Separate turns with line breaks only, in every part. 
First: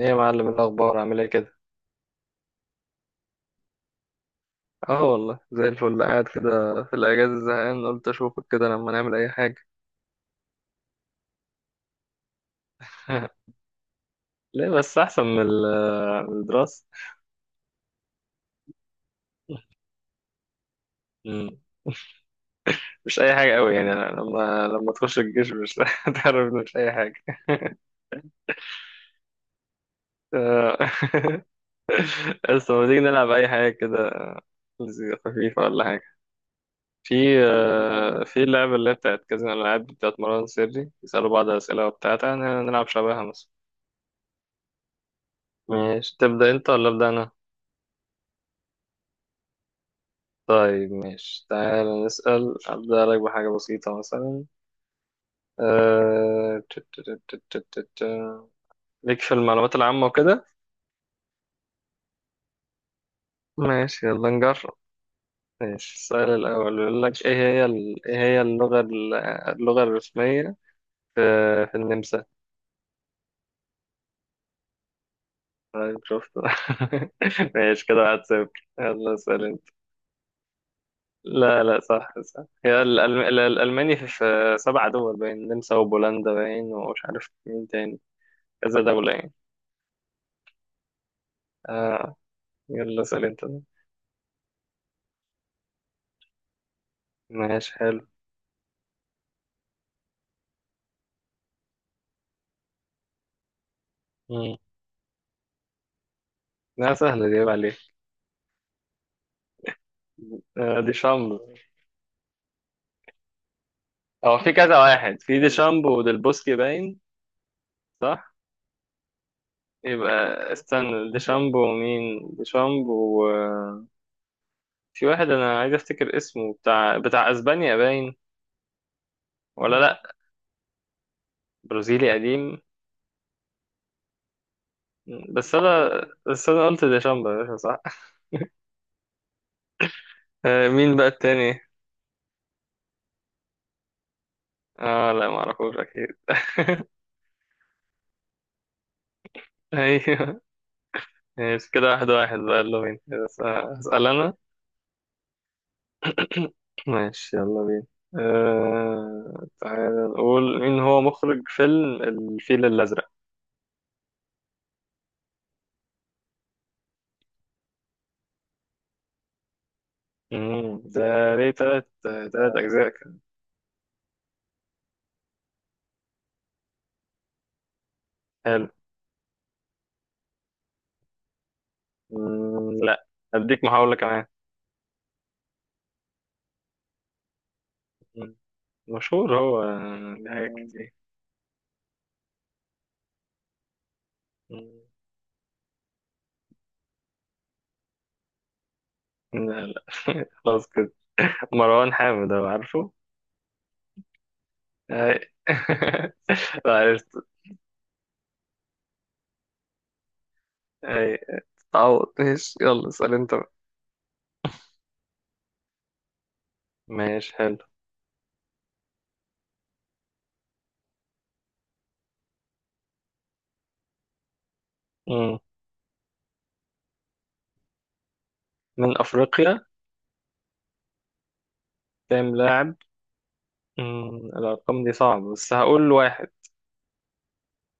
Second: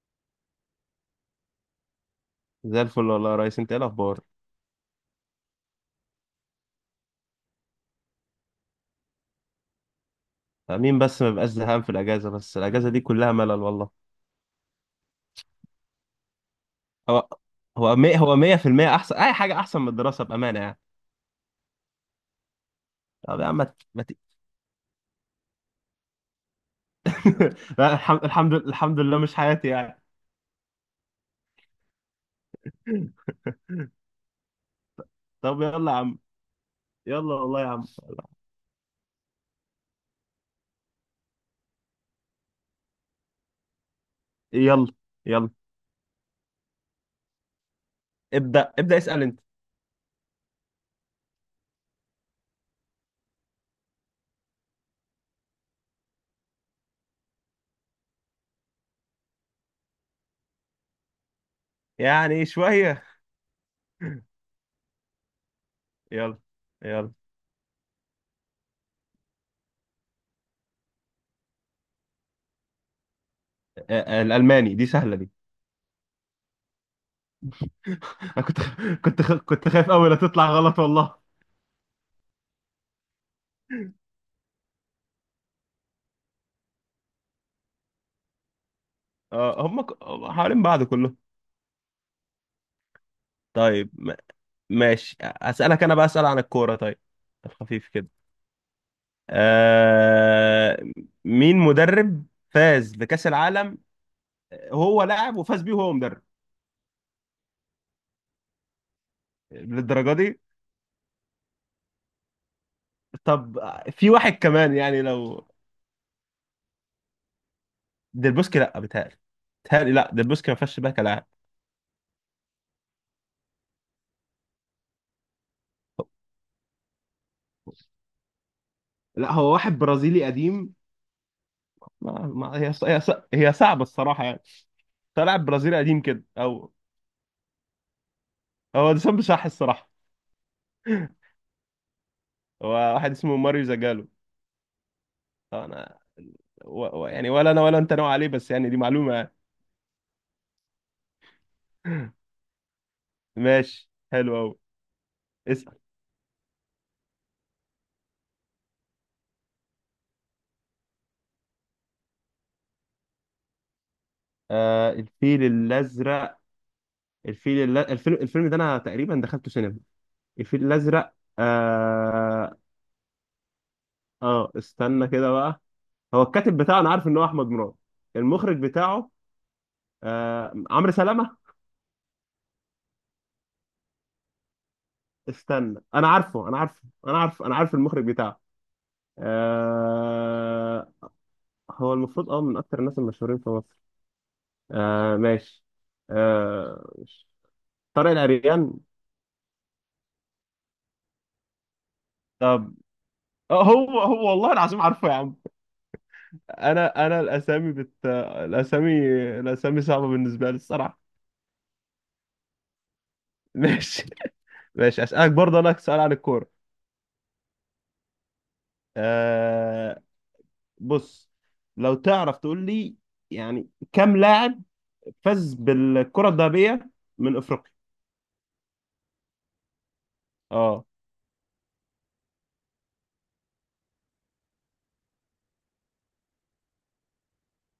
ايه يا معلم، الاخبار عامل ايه كده.
زي الفل والله يا ريس، انت ايه الاخبار؟
اه والله زي الفل، قاعد كده في الاجازه زهقان، قلت اشوفك كده لما نعمل اي حاجه.
آه، مين بس ما بيبقاش زهقان في الاجازه، بس الاجازه دي كلها ملل والله.
ليه بس، احسن من الدراسه.
هو هو مية هو 100% احسن اي حاجه احسن من الدراسه بامانه يعني.
مم. مش اي
طب يا
حاجه
عم ما
قوي
ت-
يعني،
ما
أنا
ت-
لما تخش الجيش مش هتعرف إنه مش اي حاجه.
لا الحمد لله مش حياتي يعني.
آه. بس لما تيجي نلعب اي حاجه كده، مزيكا خفيفه
طب
ولا
يلا يا
حاجه.
عم. يلا
في
والله يا عم.
آه، في اللعبه اللي هي بتاعت كازينو الالعاب بتاعت مروان سري، يسالوا بعض اسئله وبتاع. تعالى نلعب شبهها مثلا.
يلا. يلا.
ماشي، تبدا انت ولا ابدا انا؟
ابدا ابدا، اسال انت.
طيب ماشي، تعال نسأل. أبدأ لك بحاجة بسيطة مثلا. أه... ت- ت- ت- ت- ت- ت- ت- ليك في المعلومات العامة وكده.
يعني شويه.
ماشي يلا نجرب. ماشي، السؤال
يلا.
الأول بيقول
يلا.
لك: إيه هي اللغة الرسمية في, في النمسا؟
آه، آه، الالماني دي سهله دي.
طيب شفت. ماشي كده، واحد
انا
صفر
كنت
يلا
كنت
اسأل أنت.
كنت خايف قوي لا تطلع غلط والله.
لا لا، صح صح، هي الألماني، في 7 دول باين، النمسا وبولندا باين، ومش عارف مين تاني. كذا دولة يعني.
اه هم حوالين بعض كله.
آه. يلا اسأل انت.
طيب ماشي اسالك انا بقى، اسال عن الكوره طيب،
ماشي
الخفيف
حلو.
كده. آه... مين مدرب فاز بكاس العالم؟
مم.
هو لاعب وفاز بيه وهو مدرب.
لا، سهلة دي، عيب عليك.
للدرجه دي؟
آه، دي شامبو.
طب في واحد
هو في
كمان
كذا
يعني
واحد، في
لو.
دي شامبو وديل بوسكي باين. صح.
ديلبوسكي؟ لا بيتهيألي. بيتهيألي لا،
يبقى
ديلبوسكي ما فازش بيها
استنى، دي
كلاعب.
شامبو، مين دي شامبو؟ آه، في واحد انا عايز افتكر اسمه، بتاع بتاع اسبانيا باين.
لا هو
ولا
واحد
لا،
برازيلي قديم.
برازيلي
ما...
قديم.
ما... هي... ص... هي ص... هي صعبه الصراحه يعني.
مم.
طلع
بس
برازيلي
انا
قديم كده
بس انا
او.
قلت دي شامبو يا باشا، صح.
هو ده صح الصراحه.
آه، مين بقى التاني؟
هو واحد اسمه ماريو زاجالو.
اه لا، ما
اه
اعرفوش
انا
اكيد.
يعني، ولا انا ولا انت نوع عليه، بس يعني دي معلومة يعني.
ايوه. ماشي كده 1-1 بقى، يلا بينا بس، آه،
ماشي
هسأل انا.
حلو قوي. اسأل.
ماشي يلا بينا. آه... تعالى نقول، مين هو مخرج فيلم الفيل الأزرق؟
آه الفيل الازرق. الفيل الل... الفيلم الفيلم ده انا تقريبا دخلته سينما. الفيل
مم، ده
الازرق.
ليه تلات تلات
اه.
أجزاء كان.
اه استنى كده بقى. هو الكاتب بتاعه انا عارف ان هو احمد مراد. المخرج
حلو.
بتاعه؟ آه عمرو سلامة.
مم، لا، أديك محاولة كمان.
استنى انا عارف المخرج
مم،
بتاعه.
مشهور هو، آه، ليه حاجات
آه.
كتير.
هو المفروض اه من اكتر الناس المشهورين في مصر.
مم،
آه ماشي. آه. طارق العريان.
لا لا خلاص كده، مروان حامد، هو
طب
عارفه.
هو والله العظيم عارفه يا
أي.
عم.
لا، عرفت.
انا انا الاسامي بت الاسامي، الاسامي صعبه بالنسبه لي الصراحه.
أي. تعوض، ماشي يلا اسأل أنت بقى.
ماشي. ماشي اسالك برضه انا سؤال عن الكوره.
ماشي حلو.
آه. بص، لو تعرف تقول لي، يعني كم لاعب
مم.
فاز بالكره الذهبيه من افريقيا؟
من أفريقيا.
اه.
كام لاعب؟ مم، الأرقام دي صعبة، بس هقول واحد.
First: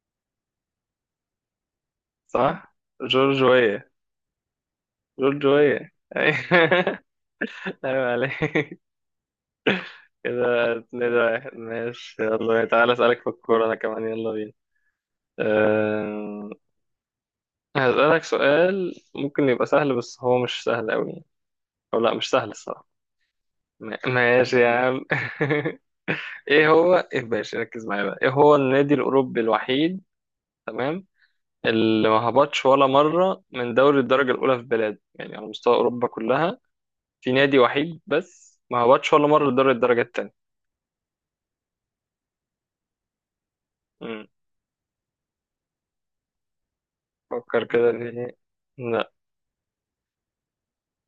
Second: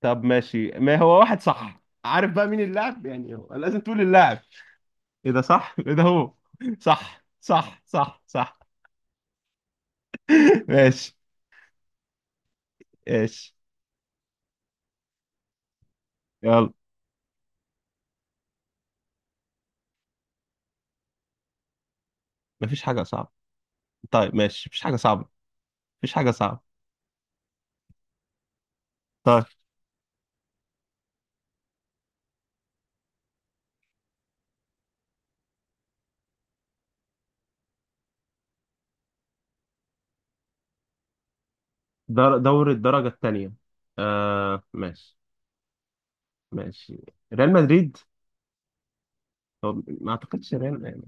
طب ماشي، ما هو واحد صح، عارف بقى مين
صح.
اللاعب؟ يعني هو لازم
جورجوية.
تقول اللاعب. ايه ده صح؟
جورجوية.
ايه ده؟ هو صح صح
أيوة
صح صح.
عليك. كده اتنين
ماشي.
واحد ماشي يلا تعالى أسألك في
ماشي.
الكورة أنا كمان، يلا بينا. أه...
يلا.
هسألك سؤال ممكن يبقى سهل، بس هو مش سهل أوي. أو لا، مش سهل
مفيش
الصراحة.
حاجة صعبة. طيب
ماشي يا
ماشي مفيش حاجة
عم.
صعبة. مفيش حاجة صعبة.
إيه هو، إيه باشا ركز معايا بقى، إيه هو النادي الأوروبي
طيب.
الوحيد، تمام، اللي ما هبطش ولا مرة من دوري الدرجة الأولى في بلاده، يعني على مستوى أوروبا كلها، في نادي وحيد بس ما هبطش ولا مرة لدوري الدرجة التانية.
دوري الدرجة الثانية.
مم.
آه ماشي. ماشي. ريال
فكر كده
مدريد.
ليه. لا،
هو ما اعتقدش ريال.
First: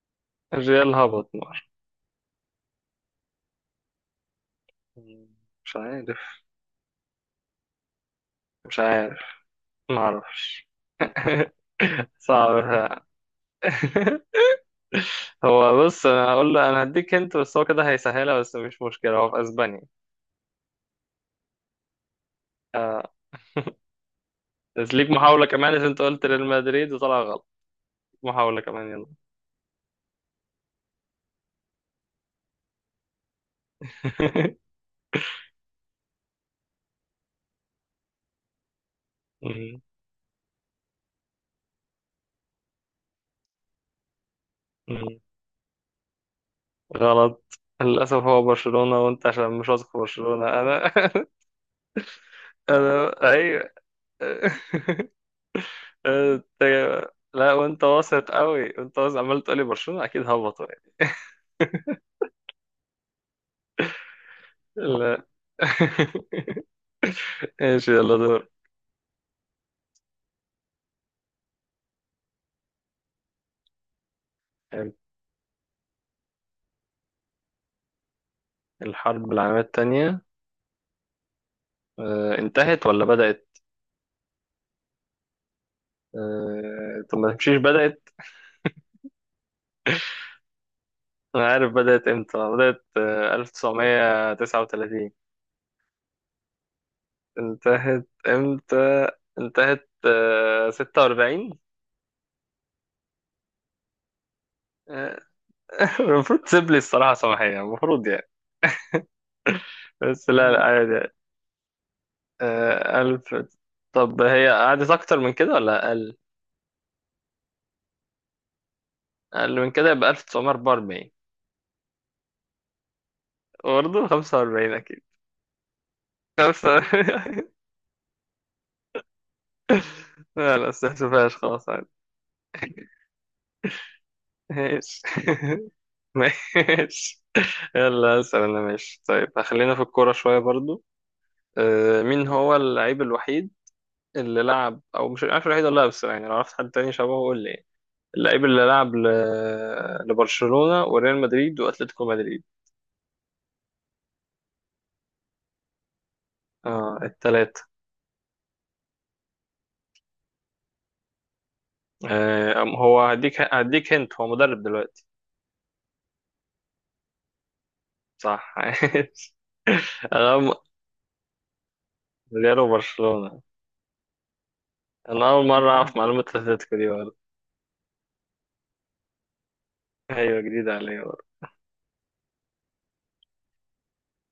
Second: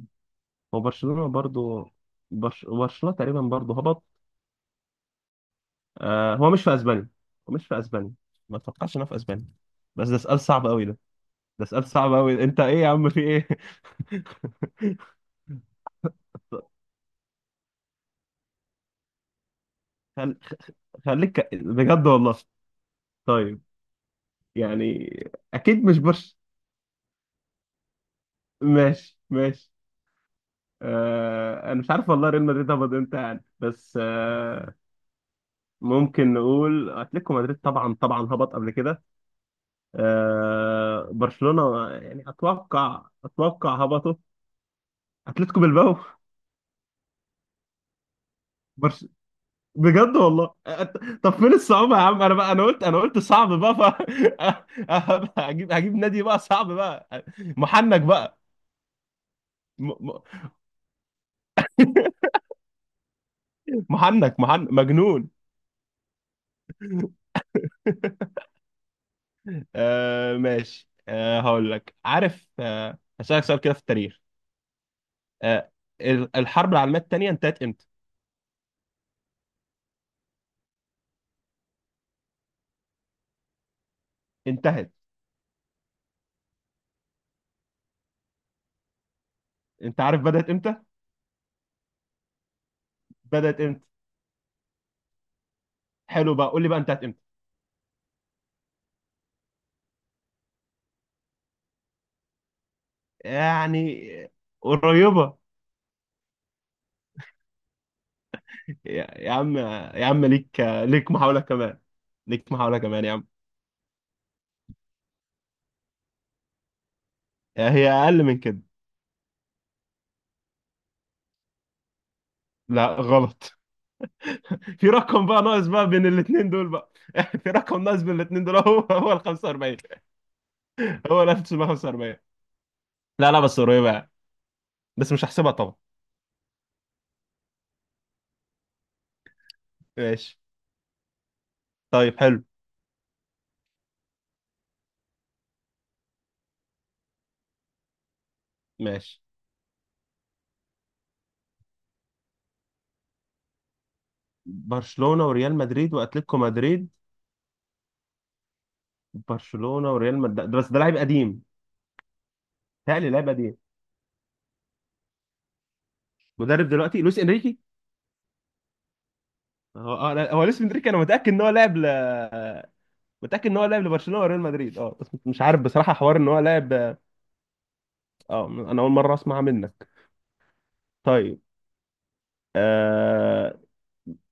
هو
الريال
برشلونة
هبط مرة.
برضو. برشلونة تقريبا برضو هبط.
مم. مش عارف.
آه هو مش في اسبانيا. هو مش في اسبانيا. ما
مش
اتوقعش انه في
عارف.
اسبانيا.
ما
بس ده سؤال صعب
اعرفش.
قوي ده. ده سؤال صعب قوي، انت
صعب.
ايه يا عم في ايه؟
هو بص، انا هقول له، انا هديك انت بس هو كده هيسهلها، بس مش مشكلة، هو في اسبانيا.
خل... خليك بجد والله.
آه.
طيب.
بس
يعني
ليك محاولة كمان
اكيد
عشان
مش
انت قلت
برش.
ريال مدريد وطلع غلط. محاولة كمان يلا.
ماشي. ماشي. آه، انا مش عارف والله ريال مدريد هبط امتى يعني، بس آه، ممكن نقول اتلتيكو مدريد، طبعا طبعا هبط قبل كده.
مم.
آه، برشلونة يعني اتوقع هبطوا.
مم.
اتلتيكو بالباو.
غلط للأسف، هو برشلونة،
برش...
وأنت عشان مش واثق في
بجد
برشلونة
والله
أنا.
طب فين الصعوبة يا عم؟ انا بقى، انا قلت انا قلت
أنا
صعب
أيوة.
بقى ف... هجيب نادي بقى
أنت،
صعب بقى.
لا وأنت
محنك
واثق
بقى.
أوي، وأنت واثق عمال تقولي
م...
برشلونة
م-
أكيد هبطوا يعني.
محنك
لا.
مجنون.
ماشي يلا دور.
آه ماشي. آه هقول لك. عارف، آه هسألك سؤال كده في التاريخ. آه، الحرب العالميه الثانيه انتهت امتى؟
الحرب العالمية التانية، آه، انتهت ولا بدأت؟
انتهت.
آه، طب ما تمشيش، بدأت.
انت عارف بدات امتى؟
أنا عارف بدأت إمتى، بدأت آه،
بدات امتى؟
1939.
حلو بقى قول لي بقى انتهت امتى.
انتهت إمتى؟ انتهت آه، 46.
يعني قريبه.
المفروض تسيب لي الصراحة صباحية المفروض يعني.
يا عم، يا عم،
بس لا لا،
ليك
مم. عادي
ليك
عادي.
محاوله كمان. ليك محاوله
آه
كمان يا عم.
ألف. طب هي قعدت أكتر من كده ولا أقل؟
هي اقل من كده.
أقل من كده، يبقى 1944.
لا غلط.
برضه 45
في
أكيد.
رقم بقى ناقص بقى بين الاثنين دول
خمسة.
بقى. في رقم ناقص بين الاثنين دول. هو ال 45.
لا لا
هو ال
استحسفهاش، خلاص عادي.
1945. لا لا بس قريبه يعني.
ماشي.
بس مش هحسبها طبعا.
ماشي. يلا أسأل أنا، ماشي طيب خلينا في الكورة شوية
ماشي.
برضو. آه،
طيب
مين
حلو.
هو اللعيب الوحيد اللي لعب، أو مش عارف الوحيد ولا لا، بس يعني لو عرفت حد تاني شبهه قول لي، اللعيب اللي لعب
ماشي
لبرشلونة وريال مدريد واتلتيكو مدريد.
برشلونة وريال مدريد واتلتيكو مدريد.
اه التلاتة.
برشلونة وريال مدريد، بس ده لاعب قديم.
آه هو
تهيألي لاعب
هديك
قديم.
هديك هنت، هو مدرب دلوقتي.
مدرب دلوقتي. لويس انريكي.
صح.
هو آه، لا،
انا
هو
م-
لويس انريكي انا متأكد ان هو لاعب ل...
ريال وبرشلونة.
متأكد ان هو لاعب لبرشلونة وريال مدريد، اه بس
انا
مش
اول
عارف
مرة
بصراحة
اعرف
حوار
معلومة
ان هو
اتلتيكو دي
لاعب.
برضه.
اه انا اول مرة اسمع منك.
ايوه جديدة عليا برضه.
طيب. أه...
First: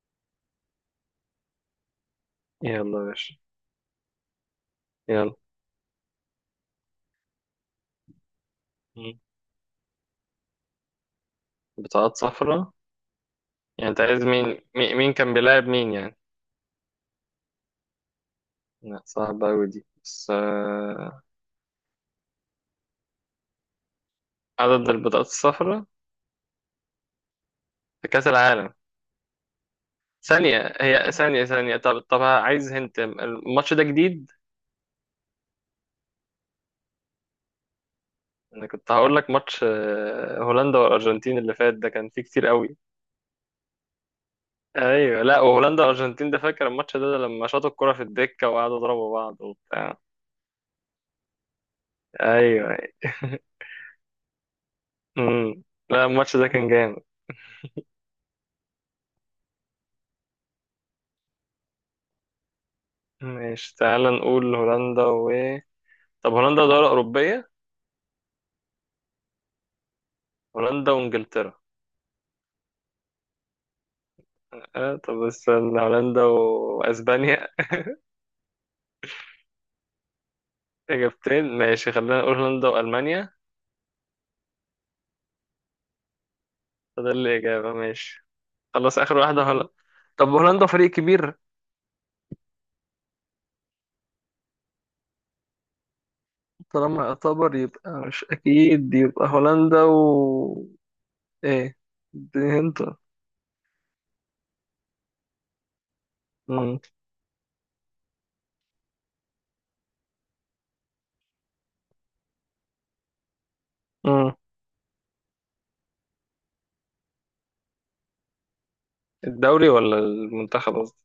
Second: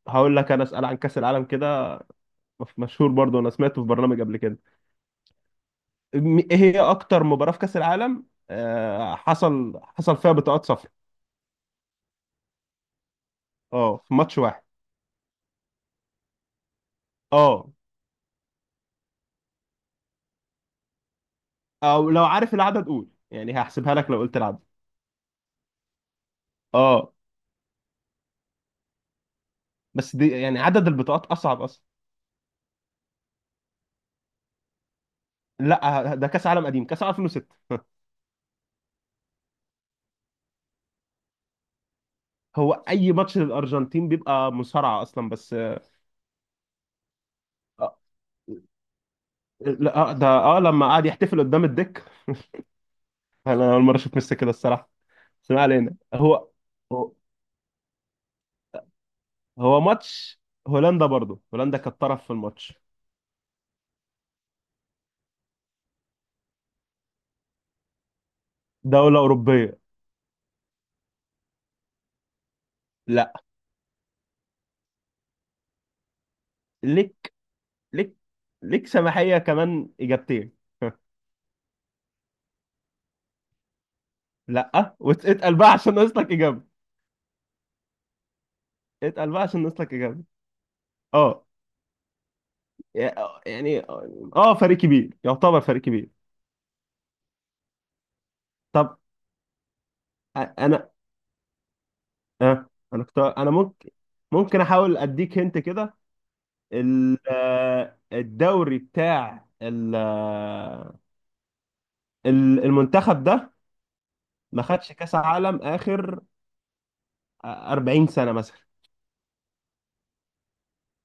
هقول لك انا اسأل عن كأس العالم كده.
يلا يا
مشهور
باشا.
برضو انا سمعته في برنامج قبل كده.
يلا.
ايه هي اكتر مباراة في كأس العالم
مم.
حصل فيها بطاقات صفراء؟
بطاقات صفراء. يعني
اه
انت
في
عايز
ماتش
مين،
واحد.
مين كان بيلاعب مين يعني؟
اه.
لا، صعبة أوي دي بس، آه،
او لو عارف العدد قول، يعني هحسبها لك لو قلت العدد.
عدد البطاقات الصفراء
اه
في كأس العالم.
بس دي يعني
ثانية،
عدد
هي
البطاقات
ثانية
اصعب
ثانية،
اصلا.
طب طب عايز هنت، الماتش ده جديد؟
لا ده كاس عالم قديم، كاس عالم 2006.
انا كنت هقول لك ماتش آه، هولندا والارجنتين اللي فات ده كان فيه كتير
هو
قوي.
اي ماتش للارجنتين بيبقى مصارعه
ايوه
اصلا،
لا،
بس آه،
وهولندا والارجنتين ده فاكر الماتش ده, ده لما شاطوا الكرة في الدكة وقعدوا يضربوا بعض
لا
وبتاع.
آه، ده اه لما قعد يحتفل قدام الدك.
ايوه.
انا اول مره اشوف ميسي كده الصراحه. بس
امم.
ما علينا.
لا الماتش ده كان جامد.
هو هو ماتش هولندا برضو، هولندا كانت طرف في الماتش.
ماشي تعال نقول هولندا و، طب هولندا دولة أوروبية.
دوله اوروبيه.
هولندا وإنجلترا.
لا.
آه طب استنى، هولندا
ليك
وأسبانيا.
ليك ليك سماحيه كمان اجابتين.
إجابتين، ماشي خلينا نقول هولندا وألمانيا.
لا، واتقل بقى عشان ناقص لك اجابه.
فده الإجابة ماشي. خلاص اخر
اتقل بقى
واحده،
عشان
هولندا.
ناقص لك اجابه.
طب هولندا فريق كبير.
اه يعني. اه فريق كبير، يعتبر فريق كبير.
طالما يعتبر يبقى مش اكيد،
طب
يبقى هولندا و،
انا.
ايه، دي
آه
هنت.
انا كنت. انا ممكن احاول اديك هنت كده.
مم.
ال- آه، الدوري بتاع ال- آه، ال- المنتخب ده
مم.
ما خدش كاس عالم اخر 40 سنة مثلا.
الدوري ولا المنتخب قصدي؟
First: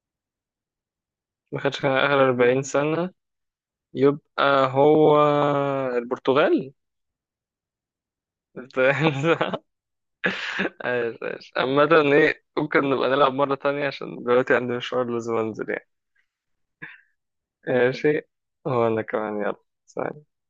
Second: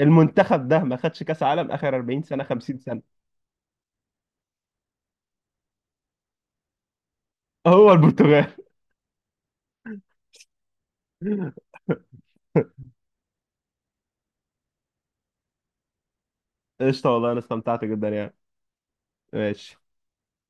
المنتخب ده ما خدش كاس
ما
عالم
كانش، كان
اخر 40
اخر
سنة،
40
50 سنة.
سنه. يبقى هو البرتغال.
هو البرتغال.
ايش ايش عامة. ايه ممكن نبقى نلعب مرة تانية عشان دلوقتي عندي مشوار لازم انزل يعني.
قشطة والله انا استمتعت جدا
ماشي.
يعني.
هو انا كمان يلا.
ماشي.
سلام.